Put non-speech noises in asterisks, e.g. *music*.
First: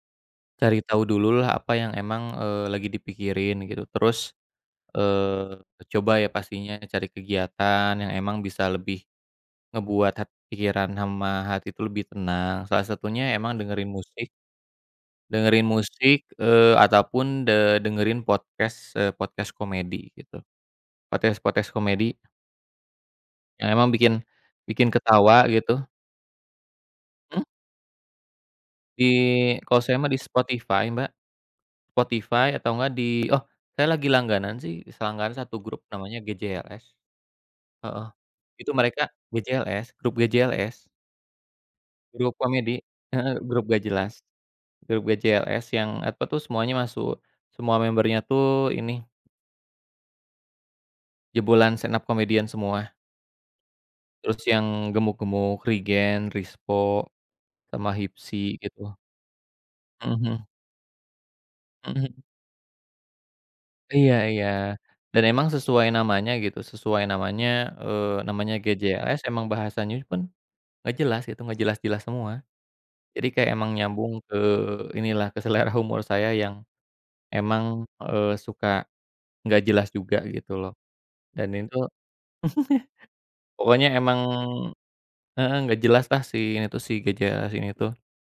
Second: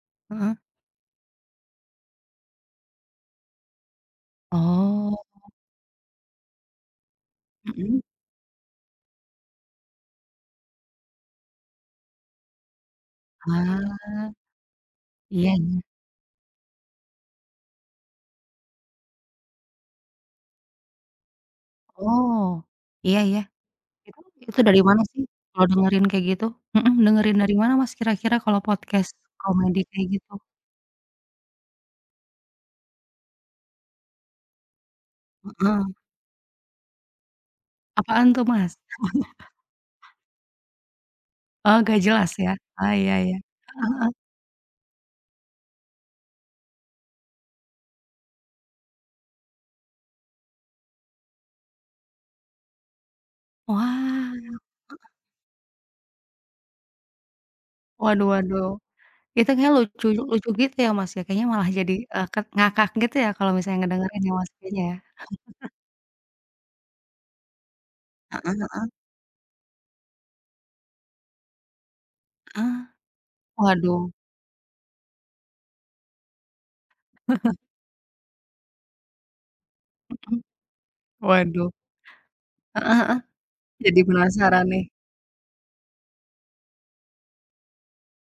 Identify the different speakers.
Speaker 1: Heeh.
Speaker 2: Cari tau dulu lah apa yang emang, eee, lagi dipikirin gitu terus,
Speaker 1: Oh.
Speaker 2: eee, coba ya pastinya cari kegiatan
Speaker 1: Mhm.
Speaker 2: yang emang bisa lebih ngebuat hat pikiran sama hati itu lebih tenang salah satunya emang dengerin musik.
Speaker 1: Ah, Iya
Speaker 2: Dengerin
Speaker 1: iya.
Speaker 2: musik, eee, ataupun, de dengerin podcast eee, podcast komedi gitu. Podcast-podcast komedi
Speaker 1: Oh, iya iya.
Speaker 2: yang emang
Speaker 1: Itu
Speaker 2: bikin
Speaker 1: itu dari
Speaker 2: bikin
Speaker 1: mana sih
Speaker 2: ketawa
Speaker 1: kalo
Speaker 2: gitu.
Speaker 1: dengerin kayak gitu? Mhm, dengerin
Speaker 2: Mhm.
Speaker 1: dari mana, Mas, kira-kira kalo
Speaker 2: Di
Speaker 1: podcast komedi
Speaker 2: kalo saya
Speaker 1: kayak
Speaker 2: mah di
Speaker 1: gitu?
Speaker 2: Spotify, Mbak. Spotify atau nggak di oh saya lagi langganan sih, selangganan satu grup
Speaker 1: Heeh.
Speaker 2: namanya GJLS. Heeh,
Speaker 1: Apaan tuh,
Speaker 2: itu
Speaker 1: Mas?
Speaker 2: mereka
Speaker 1: *laughs*
Speaker 2: GJLS, grup GJLS.
Speaker 1: Oh, gak jelas
Speaker 2: Grup
Speaker 1: ya?
Speaker 2: komedi,
Speaker 1: Oh, ya ya,
Speaker 2: heeh, grup nggak
Speaker 1: heeh heeh.
Speaker 2: jelas. Grup GJLS yang apa tuh semuanya masuk, semua membernya tuh ini jebolan stand-up comedian semua.
Speaker 1: Wah,
Speaker 2: Terus
Speaker 1: heeh.
Speaker 2: yang gemuk-gemuk, Rigen, Rispo sama
Speaker 1: Waduh
Speaker 2: Hipsi
Speaker 1: waduh,
Speaker 2: gitu.
Speaker 1: itu kayaknya lucu
Speaker 2: Mhm mhm.
Speaker 1: lucu gitu ya, Mas, ya? Kayaknya malah jadi,
Speaker 2: Mhm.
Speaker 1: eee, kak ngakak gitu ya kalo misalnya
Speaker 2: Iya
Speaker 1: ngedengerin ya,
Speaker 2: iya,
Speaker 1: Mas, kayaknya ya?
Speaker 2: dan emang
Speaker 1: *laughs*
Speaker 2: sesuai namanya gitu, sesuai namanya eee, namanya
Speaker 1: Heeh heeh.
Speaker 2: GJLS emang bahasanya pun gak jelas gitu, gak jelas-jelas semua.
Speaker 1: Eh,
Speaker 2: Jadi kayak emang
Speaker 1: waduh.
Speaker 2: nyambung ke inilah ke selera humor saya yang emang, eee, suka nggak jelas juga
Speaker 1: Mhm,
Speaker 2: gitu loh dan ini
Speaker 1: waduh.
Speaker 2: tuh
Speaker 1: Heeh heeh,
Speaker 2: pokoknya
Speaker 1: jadi
Speaker 2: emang,
Speaker 1: penasaran nih.
Speaker 2: heeh, gak jelaslah si ini tuh si GJLS ini tuh.